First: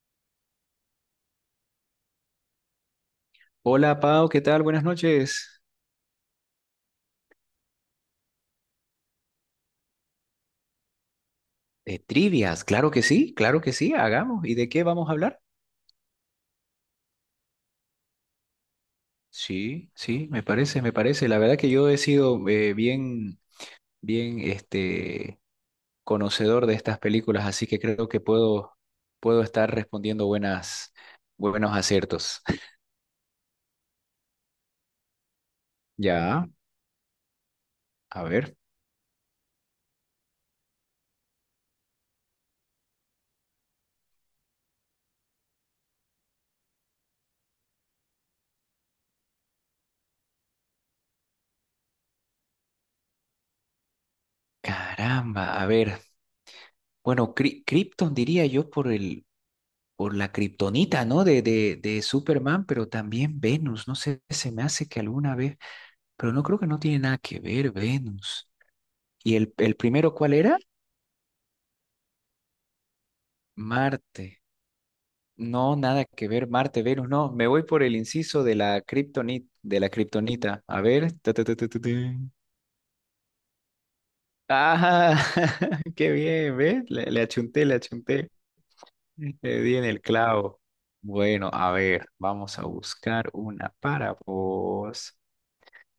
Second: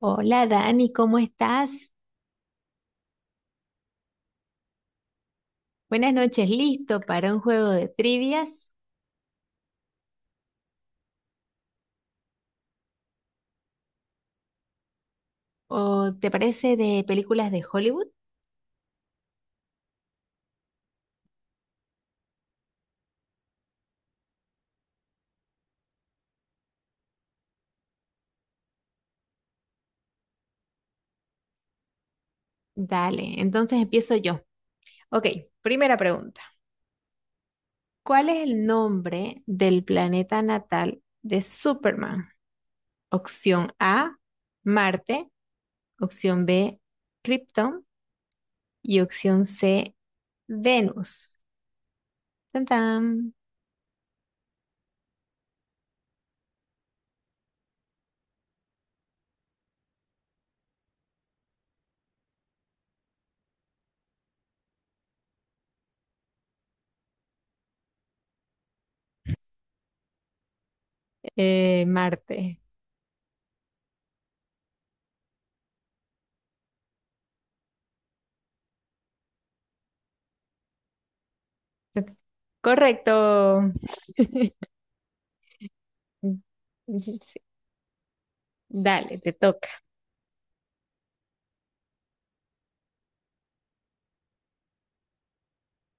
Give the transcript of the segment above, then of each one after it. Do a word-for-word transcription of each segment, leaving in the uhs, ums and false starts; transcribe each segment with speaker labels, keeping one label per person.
Speaker 1: Hola Dani, ¿cómo estás?
Speaker 2: Hola Pau, ¿qué tal? Buenas noches.
Speaker 1: Buenas noches, ¿listo para un juego de trivias?
Speaker 2: Eh, trivias, claro que sí, claro que sí, hagamos. ¿Y de qué vamos a hablar?
Speaker 1: ¿O te parece de películas de Hollywood?
Speaker 2: Sí, sí, me parece, me parece. La verdad que yo he sido eh, bien, bien, este, conocedor de estas películas, así que creo que puedo, puedo estar respondiendo buenas, buenos aciertos.
Speaker 1: Dale, entonces empiezo yo. Ok, primera pregunta.
Speaker 2: Ya, a
Speaker 1: ¿Cuál es
Speaker 2: ver.
Speaker 1: el nombre del planeta natal de Superman? Opción A, Marte. Opción B, Krypton. Y opción C, Venus. Tan, tan.
Speaker 2: Caramba, a ver. Bueno, Cri- Krypton diría yo por el, por la kriptonita, ¿no? De, de, de Superman, pero también Venus. No sé, se me hace que alguna vez. Pero no creo, que no tiene nada que ver Venus. ¿Y el, el primero cuál era?
Speaker 1: Eh, Marte.
Speaker 2: Marte. No, nada que ver, Marte, Venus, no. Me voy por el inciso de la kriptonita, de la kriptonita. A ver. Ta, ta, ta, ta, ta, ta.
Speaker 1: Correcto.
Speaker 2: Ah, qué bien, ¿ves? Le, le
Speaker 1: Sí,
Speaker 2: achunté, le achunté.
Speaker 1: dale, te
Speaker 2: Le
Speaker 1: toca.
Speaker 2: di en el clavo. Bueno, a ver, vamos a buscar una para vos.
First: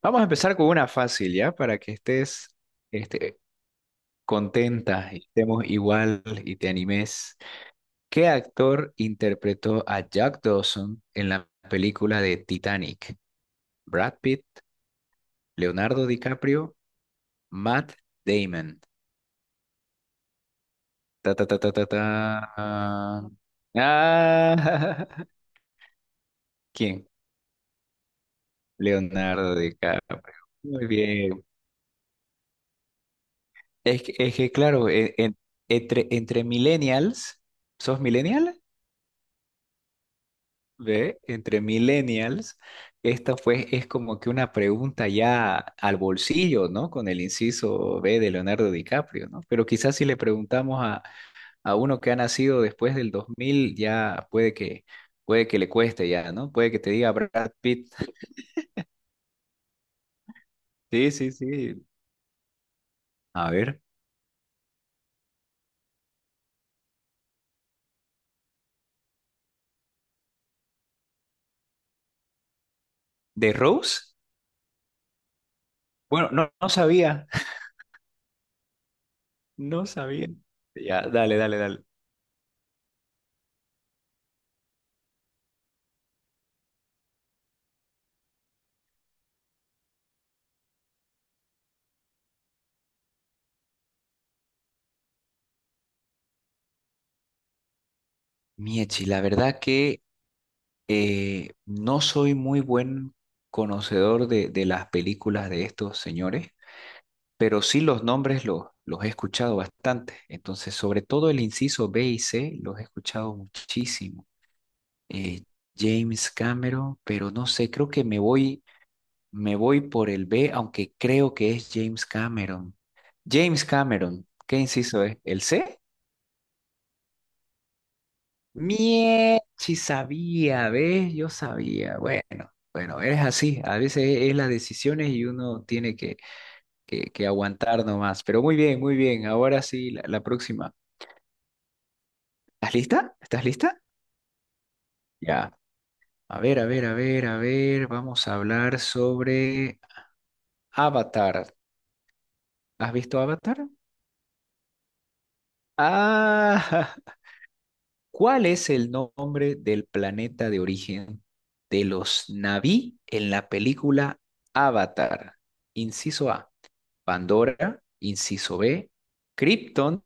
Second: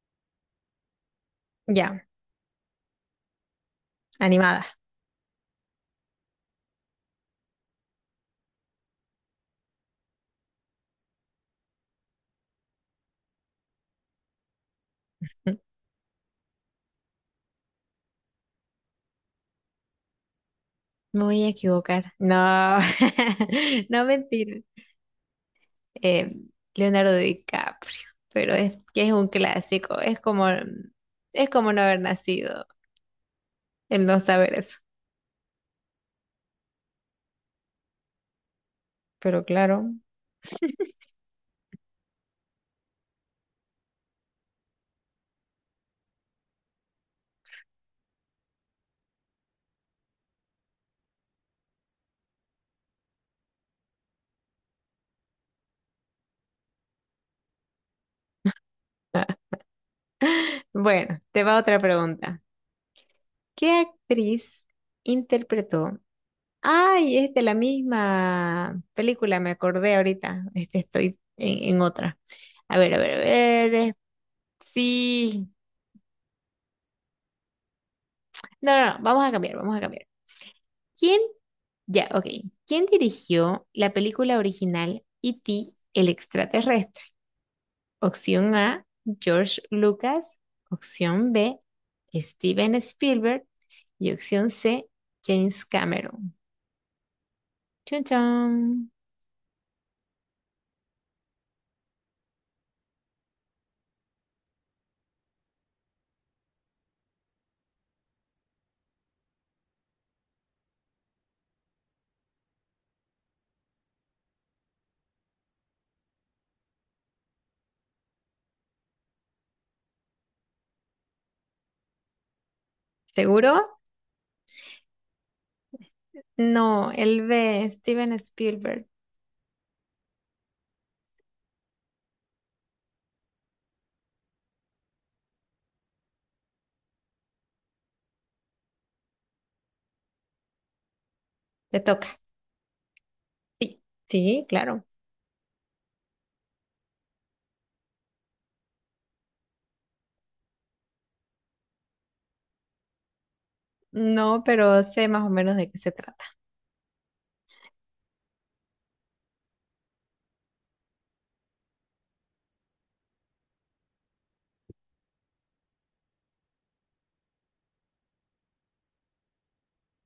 Speaker 2: Vamos a empezar con una fácil, ¿ya? Para que
Speaker 1: Ya,
Speaker 2: estés este,
Speaker 1: animada.
Speaker 2: contenta y estemos igual y te animes. ¿Qué actor interpretó a Jack Dawson en la película de Titanic? Brad Pitt, Leonardo DiCaprio, Matt Damon.
Speaker 1: Me
Speaker 2: Ta,
Speaker 1: voy
Speaker 2: ta,
Speaker 1: a
Speaker 2: ta, ta, ta, ta.
Speaker 1: equivocar. No, no mentira.
Speaker 2: Ah,
Speaker 1: Eh,
Speaker 2: ¿quién?
Speaker 1: Leonardo DiCaprio, pero es que es un
Speaker 2: Leonardo
Speaker 1: clásico. Es
Speaker 2: DiCaprio.
Speaker 1: como,
Speaker 2: Muy bien.
Speaker 1: es como no haber nacido,
Speaker 2: Es
Speaker 1: el
Speaker 2: que,
Speaker 1: no
Speaker 2: es que
Speaker 1: saber eso.
Speaker 2: claro, e- en- entre, entre millennials, ¿sos millennial?
Speaker 1: Pero claro.
Speaker 2: Ve, entre millennials, esta pues es como que una pregunta ya al bolsillo, ¿no? Con el inciso B de Leonardo DiCaprio, ¿no? Pero quizás si le preguntamos a, a uno que ha nacido después del dos mil, ya puede que, puede que le cueste ya, ¿no? Puede que te diga Brad Pitt. Sí,
Speaker 1: Bueno,
Speaker 2: sí,
Speaker 1: te va otra
Speaker 2: sí.
Speaker 1: pregunta.
Speaker 2: A
Speaker 1: ¿Qué
Speaker 2: ver,
Speaker 1: actriz interpretó? Ay, es de la misma película, me acordé ahorita. Este, estoy en, en otra. A ver, a ver, a
Speaker 2: ¿de
Speaker 1: ver. eh,
Speaker 2: Rose?
Speaker 1: Sí.
Speaker 2: Bueno, no, no sabía,
Speaker 1: No, no, no, vamos a cambiar, vamos a
Speaker 2: no
Speaker 1: cambiar.
Speaker 2: sabía. Ya,
Speaker 1: ¿Quién?
Speaker 2: dale, dale, dale.
Speaker 1: Ya, ok. ¿Quién dirigió la película original E T el extraterrestre? Opción A, George Lucas. Opción B, Steven Spielberg. Y opción C, James Cameron. Chun chun.
Speaker 2: Miechi, la verdad que Eh, no soy muy buen conocedor de, de las películas de estos señores, pero sí los nombres los, los he escuchado bastante. Entonces, sobre todo el inciso B y C, los he escuchado muchísimo. Eh, James Cameron, pero no sé, creo que me voy, me voy por el B, aunque creo que es James Cameron.
Speaker 1: ¿Seguro?
Speaker 2: James Cameron, ¿qué inciso es? ¿El C?
Speaker 1: No, el B, Steven Spielberg.
Speaker 2: Mie, si sabía, ¿ves? Yo sabía. Bueno, bueno, es así. A veces es las decisiones y uno tiene que, que, que aguantar nomás. Pero muy bien, muy bien. Ahora sí, la, la próxima.
Speaker 1: Te toca.
Speaker 2: ¿Estás lista? ¿Estás lista?
Speaker 1: Sí, claro.
Speaker 2: Ya. A ver, a ver, a ver, a ver. Vamos a hablar sobre Avatar. ¿Has visto Avatar?
Speaker 1: No, pero sé más o menos de qué se trata.
Speaker 2: Ah, ¿Cuál es el nombre del planeta de origen de los Na'vi en la película Avatar? Inciso A, Pandora. Inciso B, Krypton.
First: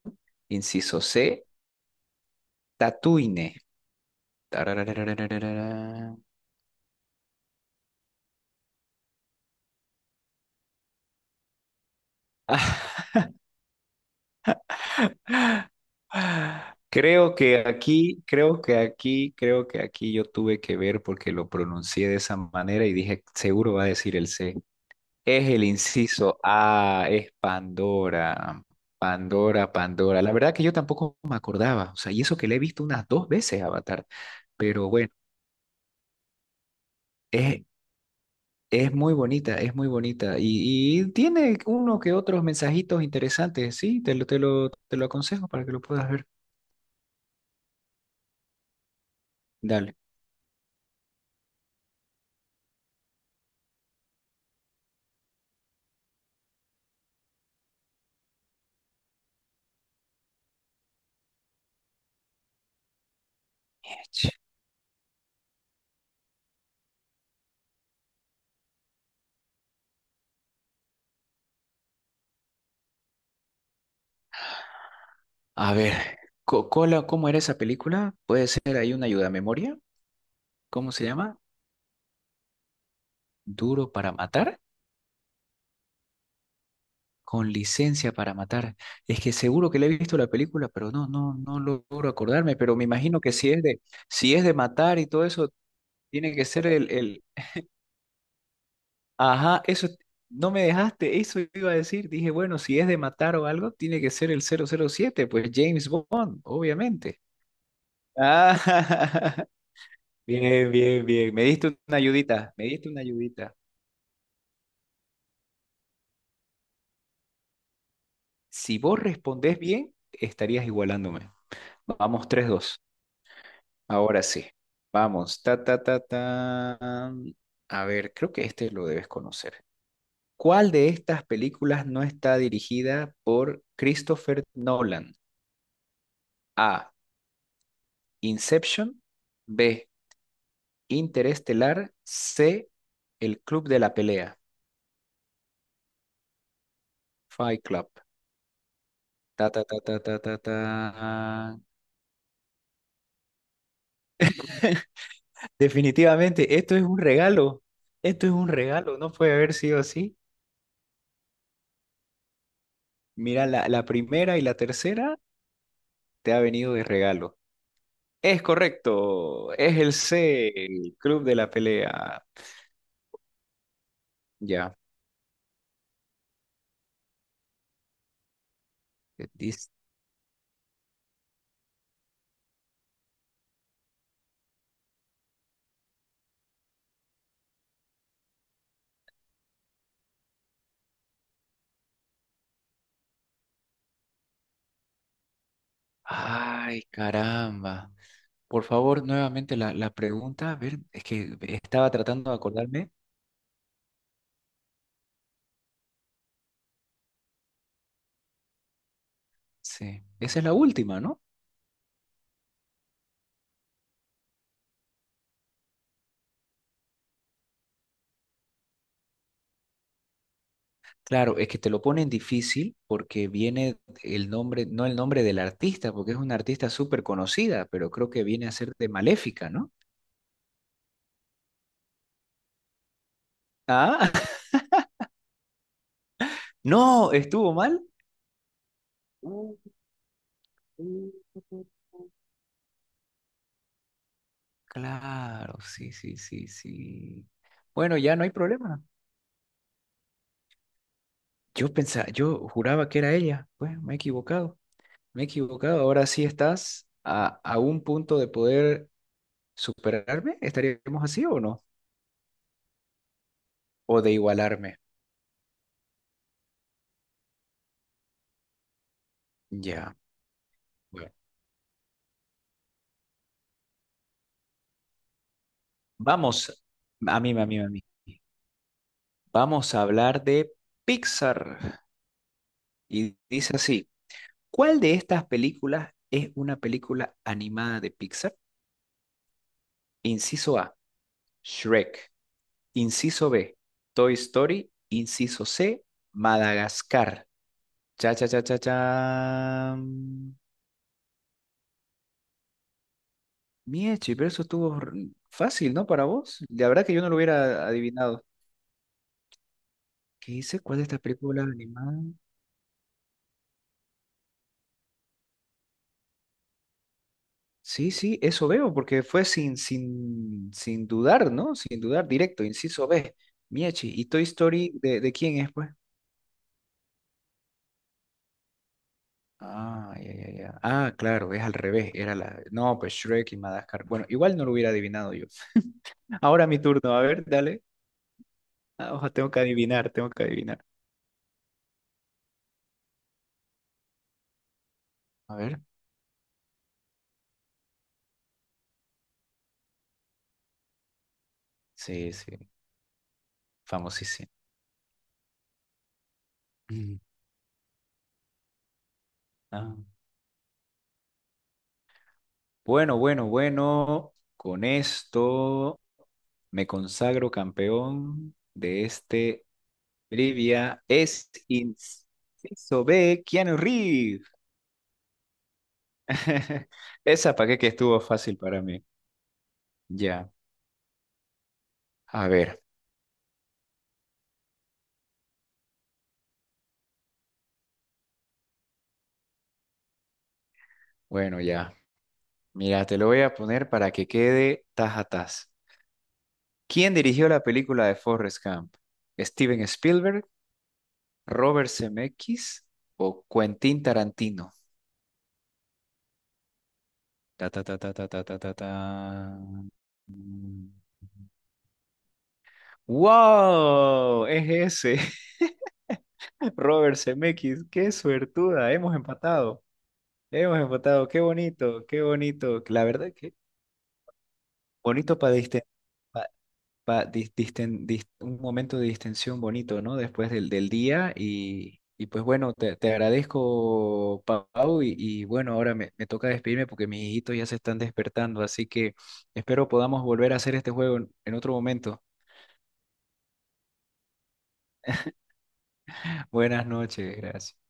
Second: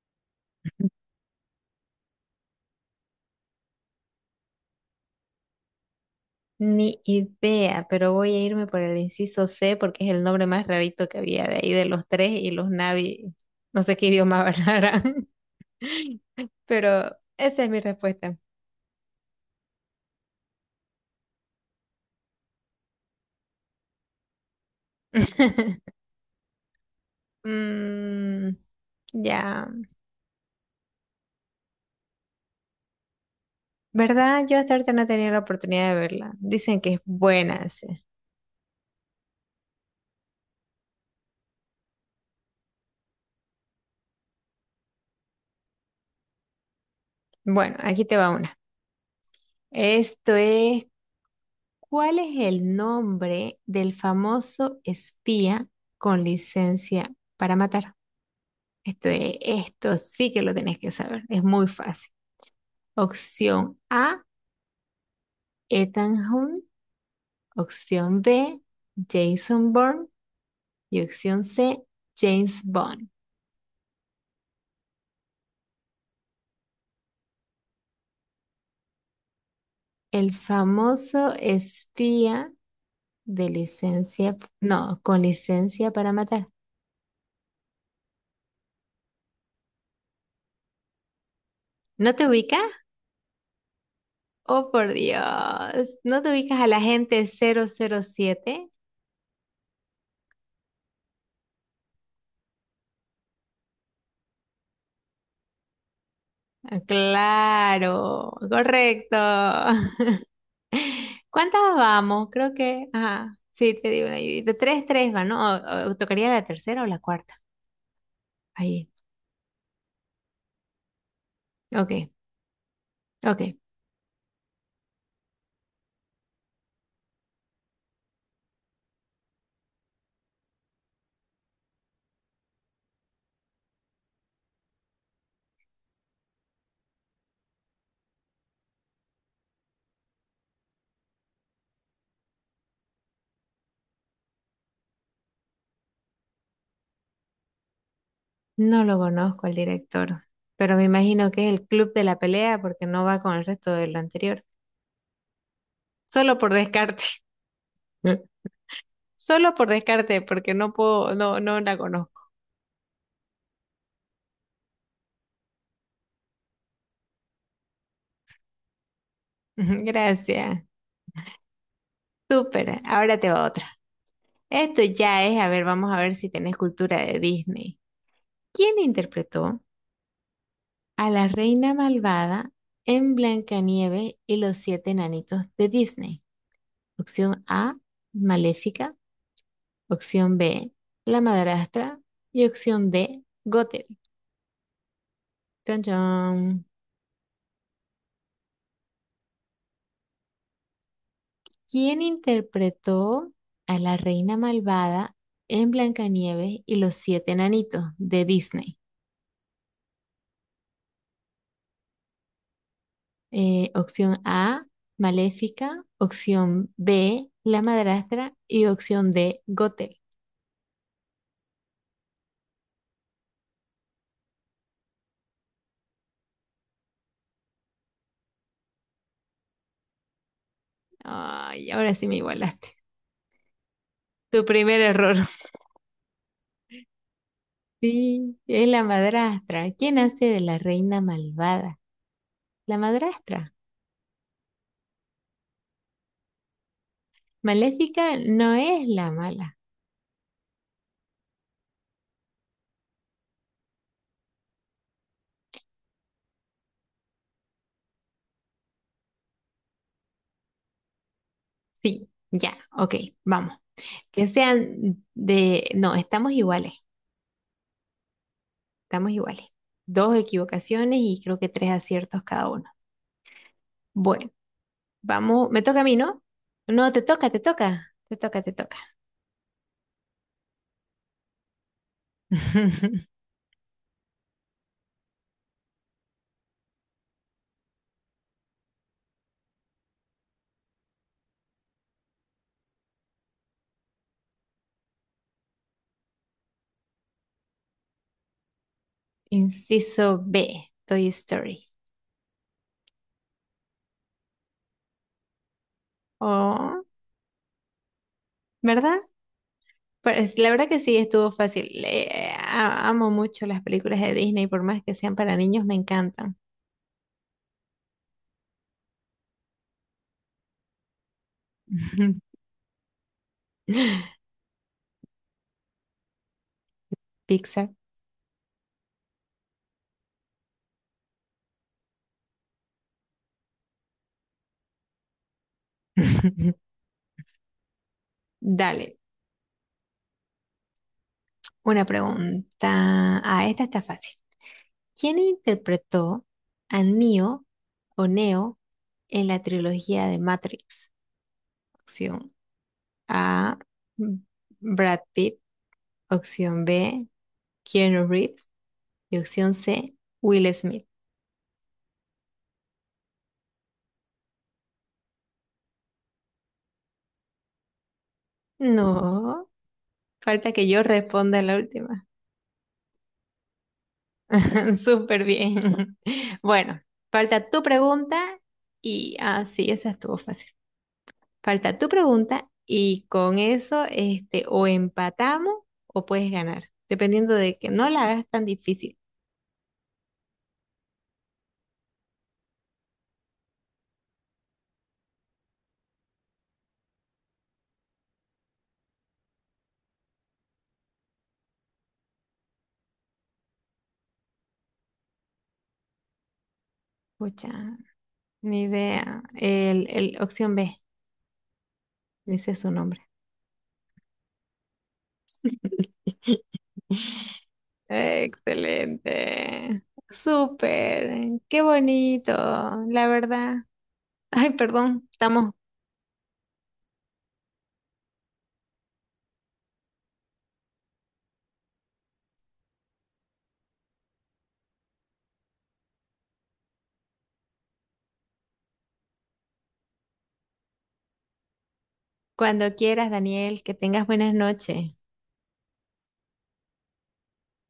Speaker 2: Inciso C, Tatooine.
Speaker 1: Ni idea, pero voy a irme por el inciso C porque es el nombre más rarito que había de ahí de los tres y los Navi, no sé qué idioma hablarán.
Speaker 2: Ah,
Speaker 1: Pero
Speaker 2: creo que
Speaker 1: esa es mi
Speaker 2: aquí,
Speaker 1: respuesta.
Speaker 2: creo que aquí, creo que aquí yo tuve que ver porque lo pronuncié de esa manera y dije, seguro va a decir el C. Es el inciso A, es
Speaker 1: Mm,
Speaker 2: Pandora.
Speaker 1: ya,
Speaker 2: Pandora, Pandora. La verdad que yo tampoco me acordaba. O sea, y eso que le he visto unas dos veces Avatar.
Speaker 1: ¿verdad? Yo hasta
Speaker 2: Pero
Speaker 1: ahorita no he
Speaker 2: bueno,
Speaker 1: tenido la oportunidad de verla. Dicen que es
Speaker 2: es,
Speaker 1: buena. Sí.
Speaker 2: es muy bonita, es muy bonita. Y, y tiene uno que otros mensajitos interesantes. Sí, te lo, te lo, te lo aconsejo para que lo puedas ver.
Speaker 1: Bueno, aquí te va una.
Speaker 2: Dale.
Speaker 1: Esto es, ¿cuál es el nombre del famoso espía con licencia para matar? Esto es- esto sí que lo tenés que saber. Es muy fácil. Opción A,
Speaker 2: Ech.
Speaker 1: Ethan Hunt. Opción B, Jason Bourne. Y opción C, James Bond.
Speaker 2: A ver, Co- Cola, ¿cómo era esa película? ¿Puede ser ahí una ayuda a memoria?
Speaker 1: El
Speaker 2: ¿Cómo se
Speaker 1: famoso
Speaker 2: llama?
Speaker 1: espía de
Speaker 2: ¿Duro para
Speaker 1: licencia,
Speaker 2: matar?
Speaker 1: no, con licencia para matar.
Speaker 2: Con licencia para matar. Es que seguro que le he visto la película, pero no, no, no logro
Speaker 1: ¿No te
Speaker 2: acordarme.
Speaker 1: ubicas?
Speaker 2: Pero me imagino que si es de, si es de
Speaker 1: Oh, por
Speaker 2: matar y todo eso,
Speaker 1: Dios. ¿No te
Speaker 2: tiene que
Speaker 1: ubicas
Speaker 2: ser
Speaker 1: al
Speaker 2: el, el,
Speaker 1: agente cero cero siete?
Speaker 2: ajá, eso, no me dejaste, eso iba a decir. Dije, bueno, si es de matar o algo, tiene que ser el cero cero siete, pues James Bond,
Speaker 1: Ah,
Speaker 2: obviamente.
Speaker 1: claro,
Speaker 2: Ah,
Speaker 1: correcto.
Speaker 2: bien, bien, bien. Me
Speaker 1: ¿Cuántas
Speaker 2: diste una
Speaker 1: vamos? Creo
Speaker 2: ayudita, me
Speaker 1: que,
Speaker 2: diste una
Speaker 1: ajá,
Speaker 2: ayudita.
Speaker 1: sí, te digo una ayudita. Tres, tres van, ¿no? O, o tocaría la tercera o la cuarta.
Speaker 2: Si
Speaker 1: Ahí.
Speaker 2: vos respondés bien, estarías igualándome.
Speaker 1: Ok,
Speaker 2: Vamos, tres, dos.
Speaker 1: ok.
Speaker 2: Ahora sí. Vamos. Ta, ta, ta, ta. A ver, creo que este lo debes conocer. ¿Cuál de estas películas no está dirigida por Christopher Nolan? A. Inception. B. Interestelar. C. El Club de la Pelea. Fight Club.
Speaker 1: No lo conozco
Speaker 2: Ta,
Speaker 1: el
Speaker 2: ta, ta, ta, ta,
Speaker 1: director,
Speaker 2: ta, ta.
Speaker 1: pero me imagino que es el club de la pelea porque no va con el resto de lo anterior. Solo por
Speaker 2: Definitivamente, esto es un
Speaker 1: descarte.
Speaker 2: regalo. Esto es un regalo. No puede haber
Speaker 1: Solo por
Speaker 2: sido así.
Speaker 1: descarte, porque no puedo, no, no la conozco.
Speaker 2: Mira, la, la primera y la tercera te ha venido de regalo. Es correcto, es el C,
Speaker 1: Gracias.
Speaker 2: el Club de la Pelea.
Speaker 1: Súper. Ahora te va otra.
Speaker 2: Ya.
Speaker 1: Esto ya es, a ver, vamos a ver si tenés cultura de Disney. ¿Quién interpretó
Speaker 2: Dis-
Speaker 1: a la reina malvada en Blancanieves y los siete enanitos de Disney? Opción A, Maléfica. Opción B, la madrastra. Y opción D, Gothel. Chon, chon.
Speaker 2: Ay, caramba. Por favor, nuevamente la, la pregunta. A ver, es que estaba
Speaker 1: ¿Quién
Speaker 2: tratando de acordarme.
Speaker 1: interpretó a la reina malvada en Blancanieves y los siete enanitos de Disney?
Speaker 2: Sí, esa es la última, ¿no?
Speaker 1: Eh, opción A, Maléfica. Opción B, la madrastra. Y opción D, Gothel.
Speaker 2: Claro, es que te lo ponen difícil porque viene el nombre, no el nombre del artista, porque es una artista súper conocida, pero creo que viene a ser de Maléfica, ¿no?
Speaker 1: Ay, ahora sí me igualaste.
Speaker 2: Ah,
Speaker 1: Tu primer error.
Speaker 2: no, estuvo mal.
Speaker 1: Sí, es la madrastra.
Speaker 2: Uh,
Speaker 1: ¿Quién hace de la reina
Speaker 2: uh.
Speaker 1: malvada? La madrastra.
Speaker 2: Claro, sí, sí, sí, sí. Bueno, ya
Speaker 1: Maléfica
Speaker 2: no hay
Speaker 1: no
Speaker 2: problema.
Speaker 1: es la mala.
Speaker 2: Yo pensaba, yo juraba que era ella. Bueno, me he equivocado, me he equivocado. Ahora sí estás a, a un punto de poder superarme. ¿Estaríamos así o no?
Speaker 1: Sí, ya, ok, vamos.
Speaker 2: O de
Speaker 1: Que
Speaker 2: igualarme.
Speaker 1: sean de... No, estamos iguales, estamos iguales.
Speaker 2: Ya.
Speaker 1: Dos equivocaciones
Speaker 2: Bueno,
Speaker 1: y creo que tres aciertos cada uno. Bueno, vamos, me toca a mí, ¿no?
Speaker 2: vamos,
Speaker 1: No, te
Speaker 2: a
Speaker 1: toca,
Speaker 2: mí,
Speaker 1: te
Speaker 2: a mí, a mí.
Speaker 1: toca, te toca, te toca.
Speaker 2: Vamos a hablar de Pixar. Y dice así, ¿cuál de estas películas es una película animada de Pixar? Inciso A, Shrek. Inciso B, Toy Story. Inciso C, Madagascar. Cha, cha, cha, cha, cha.
Speaker 1: Inciso B, Toy Story.
Speaker 2: Miechi, pero eso estuvo r- fácil, ¿no? Para vos. La
Speaker 1: Oh,
Speaker 2: verdad que yo no lo hubiera adivinado.
Speaker 1: ¿verdad? Pero
Speaker 2: ¿Qué
Speaker 1: es- la
Speaker 2: dice?
Speaker 1: verdad
Speaker 2: ¿Cuál
Speaker 1: que
Speaker 2: de
Speaker 1: sí,
Speaker 2: estas
Speaker 1: estuvo
Speaker 2: películas
Speaker 1: fácil.
Speaker 2: animadas?
Speaker 1: Le- a- amo mucho las películas de Disney, por más que sean para niños, me encantan.
Speaker 2: Sí, sí, eso veo, porque fue sin, sin, sin dudar, ¿no? Sin dudar, directo, inciso B. Miechi, ¿y Toy Story de, de quién es, pues?
Speaker 1: Pixar.
Speaker 2: Ah, ya, ya, ya. Ah, claro, es al revés. Era la. No, pues Shrek y Madagascar. Bueno, igual no lo hubiera adivinado yo. Ahora mi turno, a ver, dale. Ah,
Speaker 1: Dale,
Speaker 2: ojo, tengo que adivinar, tengo que adivinar.
Speaker 1: una pregunta. Ah, esta está fácil. ¿Quién
Speaker 2: A ver.
Speaker 1: interpretó a Neo o Neo en la trilogía de Matrix?
Speaker 2: Sí,
Speaker 1: Opción
Speaker 2: sí,
Speaker 1: A, M-
Speaker 2: famosísimo.
Speaker 1: Brad Pitt. Opción
Speaker 2: Mm.
Speaker 1: B, Keanu Reeves. Y opción
Speaker 2: Ah,
Speaker 1: C, Will Smith.
Speaker 2: bueno, bueno, bueno. Con esto me consagro campeón de este
Speaker 1: No, falta que yo
Speaker 2: trivia. Es
Speaker 1: responda la última.
Speaker 2: inciso B, Keanu Reeves.
Speaker 1: Súper bien. Bueno,
Speaker 2: Esa para
Speaker 1: falta
Speaker 2: qué,
Speaker 1: tu
Speaker 2: que estuvo
Speaker 1: pregunta
Speaker 2: fácil para mí.
Speaker 1: y ah, sí, esa estuvo
Speaker 2: Ya.
Speaker 1: fácil. Falta tu
Speaker 2: A
Speaker 1: pregunta
Speaker 2: ver,
Speaker 1: y con eso este, o empatamos o puedes ganar, dependiendo de que no la hagas tan difícil.
Speaker 2: bueno, ya. Mira, te lo voy a poner para que quede tas a tas. ¿Quién dirigió la película de Forrest Gump? ¿Steven Spielberg, Robert Zemeckis o Quentin Tarantino? Ta, ta,
Speaker 1: Pucha,
Speaker 2: ta, ta, ta, ta, ta, ta,
Speaker 1: ni
Speaker 2: ta.
Speaker 1: idea. El, el opción
Speaker 2: Mm.
Speaker 1: B, dice su nombre.
Speaker 2: ¡Wow! Es ese, Robert Zemeckis. ¡Qué suertuda! Hemos empatado.
Speaker 1: Excelente.
Speaker 2: Hemos empatado. ¡Qué
Speaker 1: Súper. Qué
Speaker 2: bonito! ¡Qué
Speaker 1: bonito,
Speaker 2: bonito! La
Speaker 1: la
Speaker 2: verdad que
Speaker 1: verdad. Ay, perdón.
Speaker 2: bonito para
Speaker 1: Estamos
Speaker 2: distender. Pa- dis- disten- dis- un momento de distensión bonito, ¿no? Después del, del día y, y pues bueno, te, te agradezco, Pau, y, y bueno, ahora me, me toca despedirme porque mis hijitos ya se están despertando, así que espero podamos volver a hacer este juego en en otro momento.
Speaker 1: cuando quieras, Daniel. Que tengas buenas noches.
Speaker 2: Buenas noches, gracias.